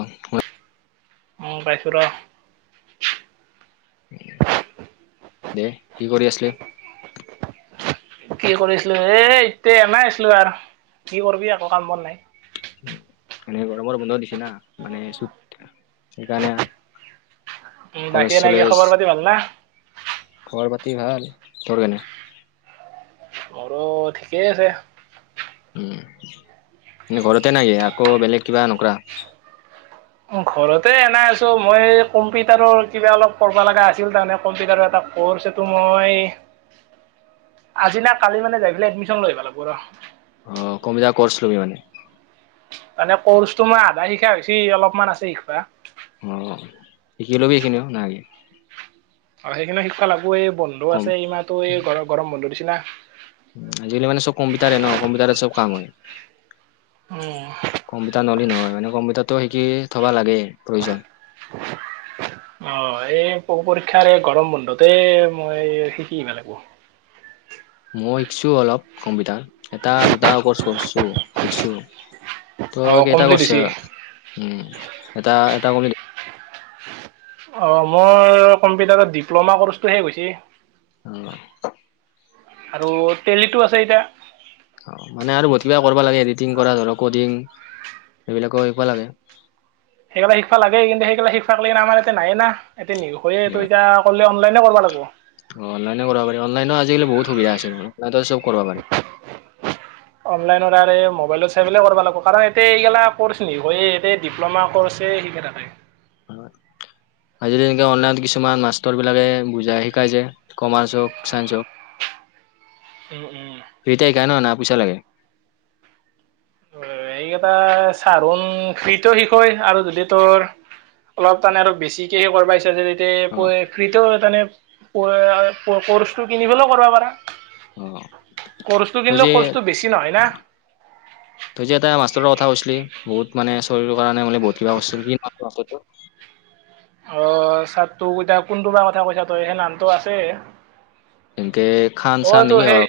অ', হয়- উ পাইছো ৰ দে, কি কৰি আছিলে? কি কৰিছিলো এ এতিয়া এমাই আছিলো আৰু কি কৰিবি আকৌ কাম বোৰ নাই মানে গৰমৰ বন্ধ দিছেি না মানে, চুত সেইকাৰণে উম বাকী কলেজ, এনে কি চলেজ, খবৰ পাতি ভাল না খবৰ পাতি ভাল ধৰ কেনে আৰু, ঠিকেই আছে। উম, এনে ঘৰতে নাই, আকৌ, বেলেগ কিবা নকৰা। ঘৰতে এনাই আছো, মই কম্পিউটাৰৰ কিবা অলপ কৰবা লগা আছিল, তাৰমানে, কম্পিউটাৰৰ এটা কৰ্চটো, মই আজি না কালি, মানে, যাই পেলাই এডমিচন লৈ আহিব লাগিব ৰ। অ, [unintelligible] কৰ্ছ লবি, মানে। মানে, ক'ৰ্চটো, মই আধা শিকা হৈছি, অলপমান আছে শিকোৱা। অ', শিকি ল'বি, এইখিনিও নহ'লে। [unintelligible] সেইখিনি শিকাবা লাগবো। এই বন্ধু কম আছে, এমাহটো, এই গৰম বন্ধু দিছি না। আজিকালি, মানে, চব কম্পিউটাৰাৰে ন, কম্পিউটাৰাৰে চব কাম হয়। উম কম্পিউটাৰ নলি নহয়, মানে, কম্পিউটাৰটো শিকি থ'বা লাগেই, প্ৰয়োজন। অ', এই পৰীক্ষাৰ এই গৰম বন্ধতে, মই শিকিব আহিব লাগিব। মই শিকিছো, অলপ কম্পিউটাৰ, এটা দুটা কৰ্চ কৰিছো, শিকিছো। অ' তই কেইটা কমপ্লিট হৈছে কৰছা? উম, এটা এটা [unintelligible] অ, মোৰ কম্পিউটাৰত ডিপ্ল'মা কৰ্চটো শেষ হৈছে। অ', আৰু, তেলিতো আছে এতিয়া। মানে, আৰু বহুত কিবা কৰিব লাগে, এডিটিং কৰা ধৰক, কডিং, এইবিলাকো শিকিবা লাগে। সেইগিলা শিকবা লাগেই, কিন্তু, সেইগিলা শিকবা লেগি, আমাৰ এয়াতে নাই না, এতিয়া [unintelligible] [unintelligible] অনলাইনে কৰিব লাগিব। অ', অনলাইনে কৰিব পাৰি। অনলাইনো, আজিকালি, বহুত সুবিধা আছে, চব কৰিব পাৰি। অনলাইনত, মবাইলত চাই পেলাই কৰিবা লাগিব, কাৰণ, এগিলা কৰ্চ। [unintelligible] ডিপ্ল'মা কৰ্চেই, শিকে থাকে। অ', আজিল তেনেকে অনলাইনত কিছুমান মাষ্টৰবলাকে বুজাই শিকাই য কমাৰ্চ হওক, চাইন্ঞ্চ হওক উম, উম। [unintelligible] না, পইচা লাগে? এইকেইটা, [unintelligible] শিকয়, আৰু যদি তোৰ অলপ তানে, আৰু বেছিকে কৰিবা ইচ্ছা, [unintelligible] অ ফ্ৰীতে, [unintelligible] ক'ৰ্চটো কিনি পেলৈও কৰিব পাৰা। অ কৰ্চটো তই কিনলেও, যে কৰ্চটো বেছি নহয়, না। তই যে এটা মাষ্টৰ কথা কৈছিলি, বহুত [unintelligible] কাৰণে, মানে, বহুত কিবা কৰিছিল। [unintelligible] অ', ছাৰ তোক এতিয়া কোনটো বা কথা কৈছা, তই সেই নামটো আছে। এনকে, অ' খান-চান তো সেই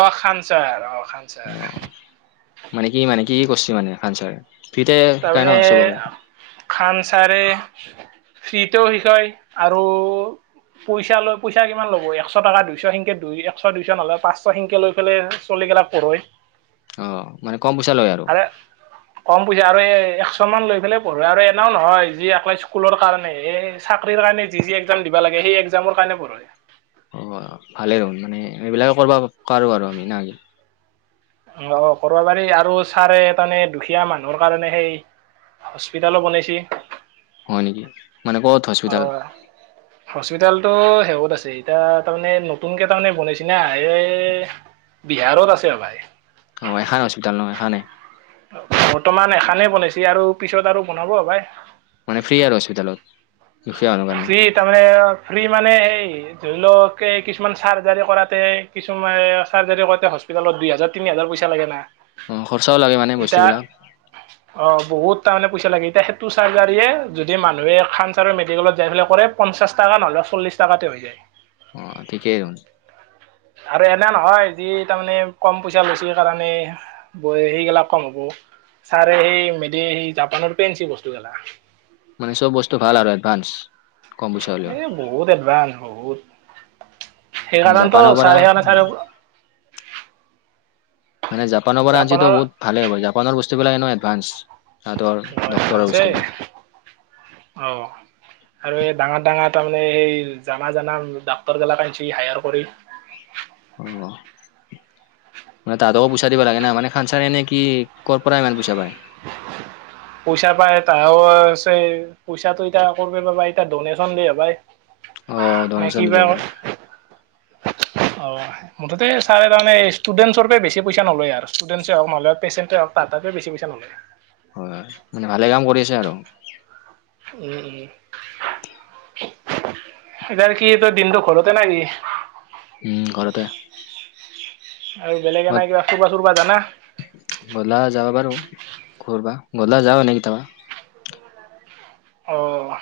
অ, ' খানচাৰ, অ', খানচাৰ। মানে কি, মানে কি কৰিছে, মানে খানচাৰে? তাৰমানে, খান চাৰে ফ্ৰীতেও শিকায়, আৰু পইচা লৈ, পইচা কিমান ল'ব? একশ টকা, দুইশ সেনকে, দুই একশ, দুইশ নলয়, পাঁচশ সেনকে লৈ পেলেই চলি গেলা পৰ অ, মানে, কম পইচা লয় আৰু। [inaudible] কম পইচা, আৰু এ, একশ মান লৈ পেলাই পঢ়ে, আৰু এনেও নহয়, যি একেলাই স্কুলৰ কাৰণে চাকৰি কাৰণে, যি এক্সাম দিবা লাগে, সেই এক্সামৰ কাৰণে পঢ়ৈ। অ', ভালে হ'ল মানে এইবিলাকে কৰিব পাৰোঁ আৰু আমি নাকি! অ', অ', কৰিব পাৰি আৰু ছাৰে তামানে দুখীয়া মানুহৰ কাৰণে সেই হস্পিতালো বনাইছে। হয় নেকি, মানে ক'ত হস্পিতাল? হস্পিতালতো [unintelligible] আছে এতিয়া, তাৰমানে নতুনকৈ তাৰমানে বনাইছে না এই বিহাৰত আছে অ', ভাই। অ', এখান হস্পিতাল ন, এখানে! বৰ্তমান এখানে বনাইছে আৰু পিছত আৰু বনাব আৰু ভাই। মানে ফ্ৰী আৰু হস্পিতালত দুখীয়া মানুহৰ কাৰণে! ফ্ৰী তাৰমানে ফ্ৰী মানে সেই ধৰি লওঁক কিছুমান চাৰ্জাৰী কৰাতে কিছুমান চাৰ্জাৰী কৰাতে হস্পি তালত দুই হাজাৰ, তিনি হাজাৰ পইচা লাগে না! অ', খৰচাও লাগে মানে এতিয়া বস্তুবিলাক। অ', বহুত তাৰমানে পইচা লাগে এতিয়া, সেইটো চাৰ্জাৰীয়ে যদি মানুহে খান ছাৰৰ মেডিকেলত যাই পেলাই কৰে পঞ্চা টকা নহ'লে, চল্লিশ টকাতে হৈ যায়। অ', ঠিকেই [unintelligible] আৰু এনে নহয় যি তাৰমানে কম পইচা লৈছে কাৰণে ব সেইগিলাক কম হ'ব, ছাৰে সেই মেডি সে জাপানৰ [unintelligible] বস্তুগিলা। মানে চব বস্তু ভাল আৰু এডভানচ কম পইচা হ'লেও! এই বহুত এডভানচ বহুত, মানে সেইকাৰণেতো জাপানৰ পৰা ছাৰে সেইকাৰণে ছাৰে মানে জাপানৰ পৰা আনচিতো বহুত ভালে হ'ব, জাপানৰ বস্তুবিলাক এডভান্স। তাহাতঁৰ ডক্তৰৰ এডভান্সে বস্তুবিলাক। অ'। আৰু এই ডাঙৰ, ডাঙৰ তাৰমানে সেই জানা, জানা ডাক্তৰগেলা আঞ্চি হায়াৰ কৰি। অ', মানে তাহাঁতকো পইচা দিব লাগে না মানে খান ছাৰে এনে কি ক'ৰ পৰা ইমান পইচা পায়? পইচা পায়, [unintelligible] আছে। পইচাটো এতিয়া ক'ৰ পা বা পায়, এতিয়া ডনেশ্যন দে [unintelligible] অ', ডনেশ্যন দিব পাৰে। অ'। মুঠতে ছাৰ তাৰমান ষ্টুডেণ্টচৰ পৰা বেছি পইচা নলয় আৰু ষ্টুডেণ্টচ হওঁক নহ'লে, পেচেণ্ট হওঁক তাৰ তাতে বেচি পইচা নলয়। হয়, হয়, মানে ভালে কাম কৰি আছে আৰু। উম, উম। এতিয়া কি তই দিনতটো ঘৰতে নেকি? উম, ঘৰতে। আৰু বেলেগে নাই কিবা ফুৰবা চুৰবা জানা! গধলা যাবা পাৰোঁ ক'ৰবা, গধলা যাওঁ এনে কিটাবা। অ'।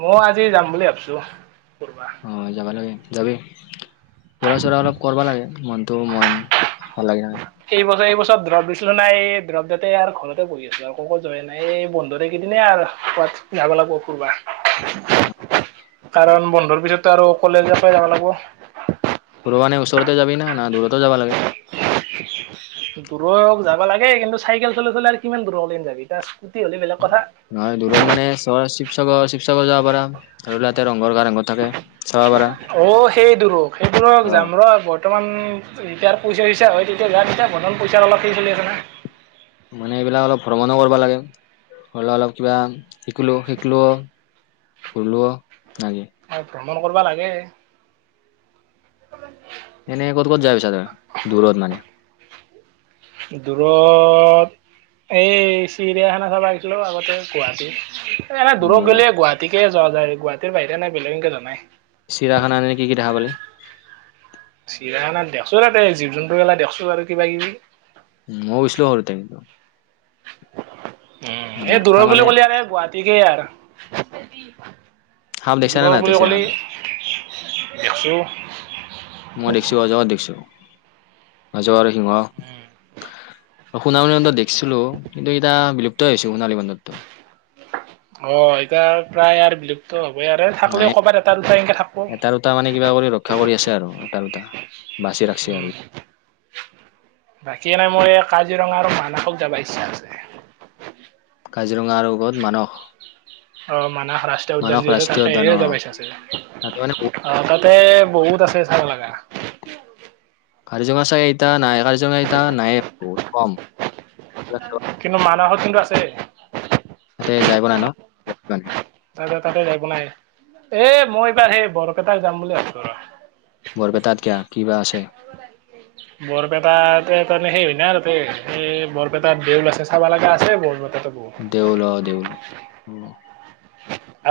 ময়ো আজি যাম বুলি ভাবছোঁ। অ', যাবা লাগে যাবি। ফুৰা চুৰা অলপ কৰিবা লাগে, মনতটো মন ভাললাগে। [unintelligible] এইবছৰ, এইবছৰ ড্ৰপ দিছিলোঁ না এই ড্ৰপ দিওঁতে আৰু ঘৰতে বহি আছোঁ আৰু ক-কত যোৱা নাই, এই বন্ধতে এইকেইদিনে আৰু। ক'ৰবাত যাব লাগিব ফুৰবা। কাৰণ বন্ধৰ পিছতো আৰু কলেজৰ পৰাই যাব লাগিব। ফুৰবানে ওচৰতে যাবি না দূৰতো যাব লাগে। দূৰত যাব লাগে কিন্তু চাইকেল চলাই, চলাই আৰু কিমান দূৰলে এতিয়া স্কুটি হ'লে বেলেগ কথা। নহয় দূৰত মানে [unintelligible] শিৱসাগৰ, শিৱসাগৰ যাব পাৰা ধৰি লোৱা তাতে ৰংঘৰ কাৰেং ঘৰ থাকে, চাব পাৰা। অ', সেই [unintelligible] সেই অ [unintelligible] যাম ৰ' বৰ্তমান যেতিয়া আৰু পইচা চইচা হয়, তেতিয়া যাম তেতিয়া [unintelligible] পইচাৰ অলপ সেই চলি আছে না। মানে এইবিলাক অলপ ভ্ৰমণো কৰিবা লাগে, ধৰি লোৱা অলপ কিবা। শিকিলো শিকিলো ঘৰিলো না কি। ভ্ৰমণ কৰিবা লাগে। এনেই ক'ত ক'ত যাই পাইছা তই দূৰত মানে। দূুৰৰত এই চিৰিয়াখানা চাব গৈছিলোঁ, আগতে গুৱাহাটী। এনে মোৰ দূৰত নিগাত গ'লে গুৱাহাটীকে যোৱা যায়। গুৱাহাটীৰ বাহিৰে নাই বেলেগ এনেকে যোৱা নাই। চিৰাখানা এনে কি কি দেখা পালি। চিৰাখানাত দেখছো তাতে জীৱ জন্তু গেলা দেখছো আৰু কিবা কিবি। উম, মই গৈছিলোঁ সৰুতে। উম, এই দেখা দূৰৰ বুলি মানে কলি আৰু গুৱাহাটীকেই আৰু। সাপ দেখিছা নে দূৰৰ নাই তই বুলি চিৰিয়াখানাত ক'লেই দেছো মই দেখছো অজগৰ দেখিছোঁ। অজগৰ আৰু সিংহ, সোণালী বান্দৰ অ' দেখিছিলোঁ। কিন্তু এতি বিলুপ্ত হৈছো সোণালী বান্দৰটোৰ। অ' এতিয়া প্ৰায় আৰু বিলুপ্ত হবই আৰু থাকলেও কৰবাত এটা দুটা এনকে থাকবো। টা মানে কিবা কৰি ৰক্ষা কৰি আছে আৰু এটা দুটা বাচি ৰাখছে আৰু উম। বাকী এনেই মোৰ এই কাজিৰঙা আৰু মানাসক যাব ইচ্ছা আছে। কাজিৰঙাৰ আৰু মানস। অ' মানাহ ৰাষ্ট্ৰীয় মানস উদ্যান যি আছে ৰাষ্ট্ৰীয় উদ্যান তাতেহে এ অ যাবা ইছা আছে। তাতে মানে বহুত অ' তাতে বহুত আছে চাব লগা। কাজিৰঙা চাই ইতা নাই কাৰজিৰঙাইটা নাই বহুত কম। কিন্তু, মানহত কিন্তু আছে। তাতে যাই পোৱা নাই ন। তাৰপিছত তাতে যায় পোৱা নাই এ মই এইবাৰ সেই বৰপেটাৰ যাম বুলি ভাবছো ৰহ। বৰপেটাত কিয়া, কিবা আছে। [unintelligible] বৰপেটাত তাৰমানে সেই হয় ন আৰু তাতে এই বৰপেটাত দেউল আছে চাব লগা আছে বৰপেটা বহুত। দেউল অ' দেউল অ'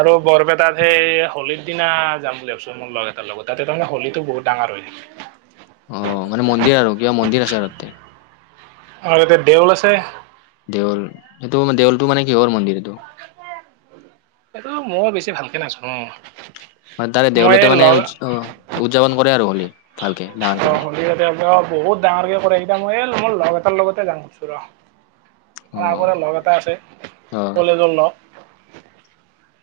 আৰু বৰপেটাত সেই হোলীৰ দিনা যাম বুলি ভাবিছোঁ। মোৰ লগ এটাৰ লগত, তাতে তাৰে হোলীতো বহুত ডাঙৰ হয়। অ' মানে মন্দিৰ আৰু কিবা মন্দিৰ আছে আৰু তাতে। আৰু এততে দেউল আছে। দেউল এইটো দেউলটো মানে কিহৰ মন্দিৰ এইটো। এইটো মই বেছি ভালকে নাজানো ন। মানে তাৰে দেউলতে মানে উ উদযাপন কৰে আৰু হোলী। অ' হোলীতে অ' বহুত ডাঙৰকে কৰে এইটা মই এ মোৰ লগ এটাৰ লগতে যাম খুজছো ৰহ। অ মোৰ আগৰে লগ এটা আছে অ কলেজৰ লগ।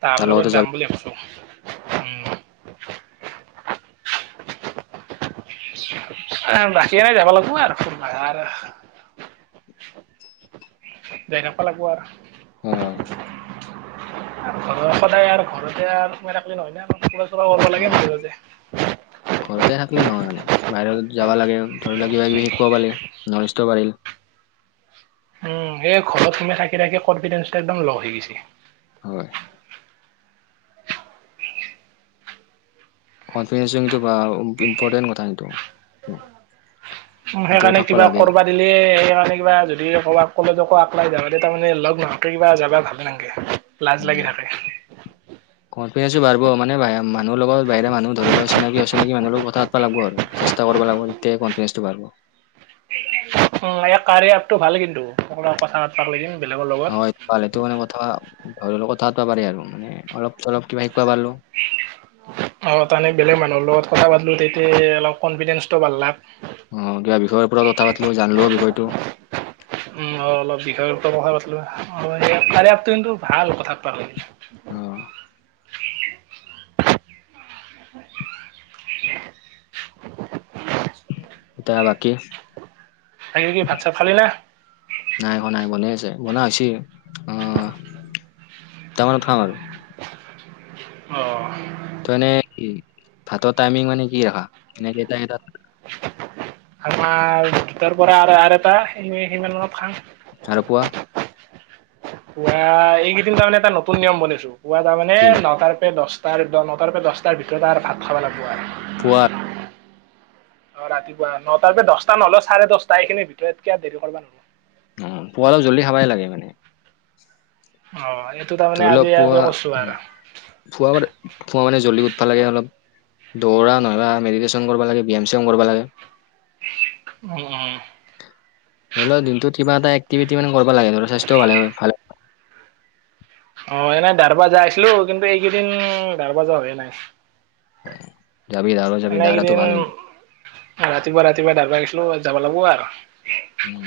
তাৰ লগতে লগত যাম যাবি বুলি ভাবিছোঁ মই। বাকী এই যাব লাগিব আৰু [unintelligible] যায় থাকবা লাগিব আৰু অ আৰু ঘৰৰ সদায় আৰু ঘৰতে আৰু সোমাই থাকিলে নহয় অ ন। [unintelligible] ঘৰতে থাকিলি নহয় মানে বাহিৰত যাবা লাগে ধৰি লোৱা কিবা কিবি শিকব পালে নলেজটো বাঢ়িল। উম, এই ঘৰত তোমি থাকি থাকি কনফিডেন্ঞ্চটো একদম ল হৈ গৈছে। হয়। কনফিডেঞ্চটো বা ইম্পৰ্টেণ্ট কথা কিন্তু। উম, সেইকাৰণে থাকিব কিবা লাগে ক'ৰবাত। দিলে সেইকাৰণে কিবা যদি ক'ৰবাক ক'লো আকলাই যা তেতি তাৰানে লগ নহোতে কিবা যাবা ভালে নালাগে। লাজ উম লাগি থাকে কনফিডেঞ্চো বাঢিব মানে মানুহ লগত বাহৰা মানুহ ধৰি লও চিনাকি অচিনি মানহ লগ কথাাতব লাগব আৰু চেষ্টা কৰিব লাগিব তেতিয়া কনফিডেন্সটোঢ়িব উ ইয় কাৰ আগটো ভাল কিন্তু ক কথাাত পাক দিম বেলেগৰ লগত পালেতো মানে কথা ধৰি লক কথা পাতব পাৰাৰে আৰু মানে অলপ চলপ কিবা শিকা পাৰিলো উ অ তানে বেলেগ মানুহৰ লগত কথা পাতিলো তেতিয়া অলপ কনফিডেন্ঞ্চটো ভাল ল অ কিবা বিষয়ৰ ওপৰত কথা পাতিলো জানলোওষয়টো উ অলপ বিষয়ৰ কথা পলো কিন্তু ভাল কথা পাল অ দয়া লকি তাইে কি ভটছআপ খালো নাই এক নাই বনাই আছে বন হৈছে আহ তামানত থাম আৰু অ ত এনে ভাতৰ টাইমিং মানে কি ৰখা এ কেইট এ আমাৰ দুটাৰ পৰা আৰু এটা সিমান মত খাাম চাৰ পোৱা পুৱা এইকেইদিন তাৰমানে এটা নতুন নিয়ম বনিছো পুৱা তাৰমানে কি নে নটাৰ পে দহটা তাৰ নটাৰ পৰা দহটাৰ ভিতৰত আৰু ভাত খাব লাগিব আৰু [inaudible] [inaudible] [inaudible] [inaudible] [inaudible] হয় অ ৰাতিপুৱা নটাৰ পৰা দহটা নহলে চাৰে দহটা এইখিনিৰ ভিতৰতকিয় দেৰি কৰিব নহয় অ পুৱাল অপ জল্দি খাবাই লাগে মানে অ এইটো তাৰমানে আজি ইয়প কৈছো আৰু খুৱ খোৱা মানে জ্বলি উঠব লাগে অলপ দৌৰা নহবা মেডিটেশ্যন কৰিব লাগে বিি এম চি এম কৰিব লাগে উম উম ধৰি লও দিনটোত কিবা এটা এক্টিভিটি মানে কৰিব লাগে ধ স্বাস্থ্যও ভাল ভাল অ এনেই দাৰ বজা আছিলো কিন্তু এইকেইদিন দাৰ বজা হয়য়ে নাই যাবি দাউৰা যাবি দাউৰাটো মনেকেইদিন ভাল কিন্তু ৰাতিপুৱা ৰাতিপুৱা ধাৰবা আহিছিলো যাব লাগিব আৰু উম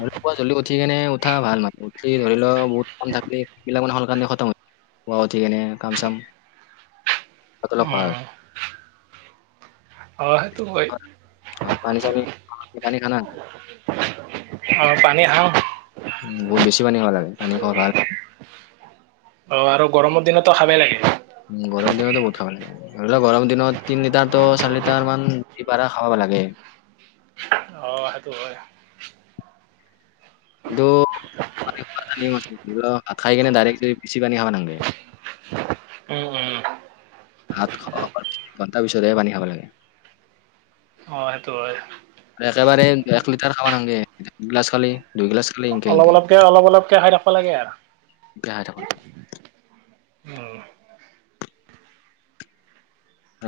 ধৰি ল পোৱা জ্ি উঠ কেনে উঠা ভাল মানে উঠি ধৰি লও বহুত কম থাকিলেেইবিলাক মানেে খম ঠিক এনে কাম চাম কতল খ হয় উম অ সেইটো হয় হয় পানী চানী পানী খানা আ পানী আহ উ বহুত বেছি পানী খা লাগে পানী খোৱা ভাল অ আৰু গৰমৰ দিনতো খাবেই লাগে উ গৰম দিনত বহত খাব লাগে ধৰি লওোৱা গৰম দিনত তিন লিটাৰ তো চাৰি লিটাৰ মান দি পাৰা খাব লাগে অঁ সেইটো হয় কিন্তু খাই কিনে ডাইৰেক্ট পিচি পানী খাব নাগে উম উম হাত খোৱাৰ পিছ ঘণ্টাাৰ পিছতহে পানী খাব লাগে অ সেইটো হয় একেবাৰে এক লিটাৰ খাব নাগে একগিলাচ খালি দুই গিলাচ খালি ইনকে অলপ ইনকে অলপকে অলপ অলপকে খাই থাকিব লাগে আৰু বিহ থ ন উম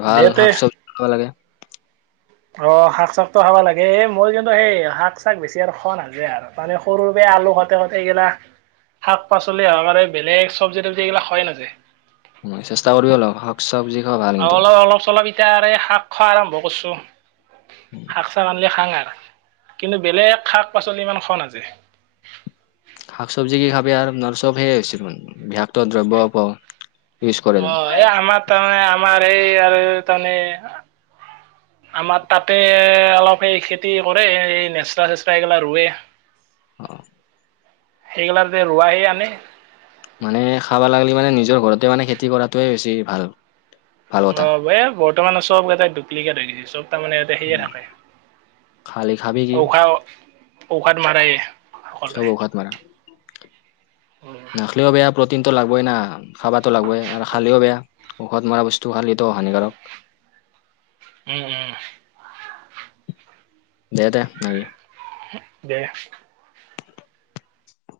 ভাল দে তে শাক চবজি খাব লাগে অ শাক চাকতো খাব লাগে এই মোৰ কিন্তু সেই শাক চাক বেছি আৰু খোৱা নাযায় আৰু মানে সৰু পেয়া আলু সতে ঘতেগিলা শাক পাচলি সহকাৰে বেলেগ চব্জি তবজি এইবিলাক খুৱাই নাযায়। মই চেষ্টা কৰিব অল হক। চবজি খোৱা আৰু কিন্তু অলপ অলপ চলপ এতিয়া শাক খোৱা আৰম্ভ কৰিছো। শাক চাক আনিলে খাঙাৰ কিন্তু বেলেগ শাক পাচলি ইমান খোৱা নাযায়। শাক চবজি কি খাবি আৰু চব সেই হৈছে দেখোন বিষাক্ত দ্ৰব্য পাওঁ। অ', এই আমাৰ তাৰমানে আমাৰ এই আৰু তাৰমানে আমাৰ তাতে অলপ সেই খেতি কৰে এই নেচৰাা চেচা এইগিলা ৰুৱে হয়। সেইগিলা ৰোৱাহে আনে। মানে খাব লাগিলে মানে নিজৰ ঘৰতে মানে খেতি কৰাটোৱে বেছি ভাল। ভাল কথা অ', ব বৰ্তমান চব এটা ডুপ্লিকেট হৈিছে চব তাৰমানে উম, থাক খালি খাবি কি অ ঔষধ মাৰে। চব ঔখাত মাৰা উম, নখলে বেয়া। প্ৰ'টিনটো লাগবই না খাবাটো লাগবই আৰু খালেও বেয়া ঔষধ মৰা বস্তু খালে টো হানিকাৰক। উম, উম। দে, দে, নে দে।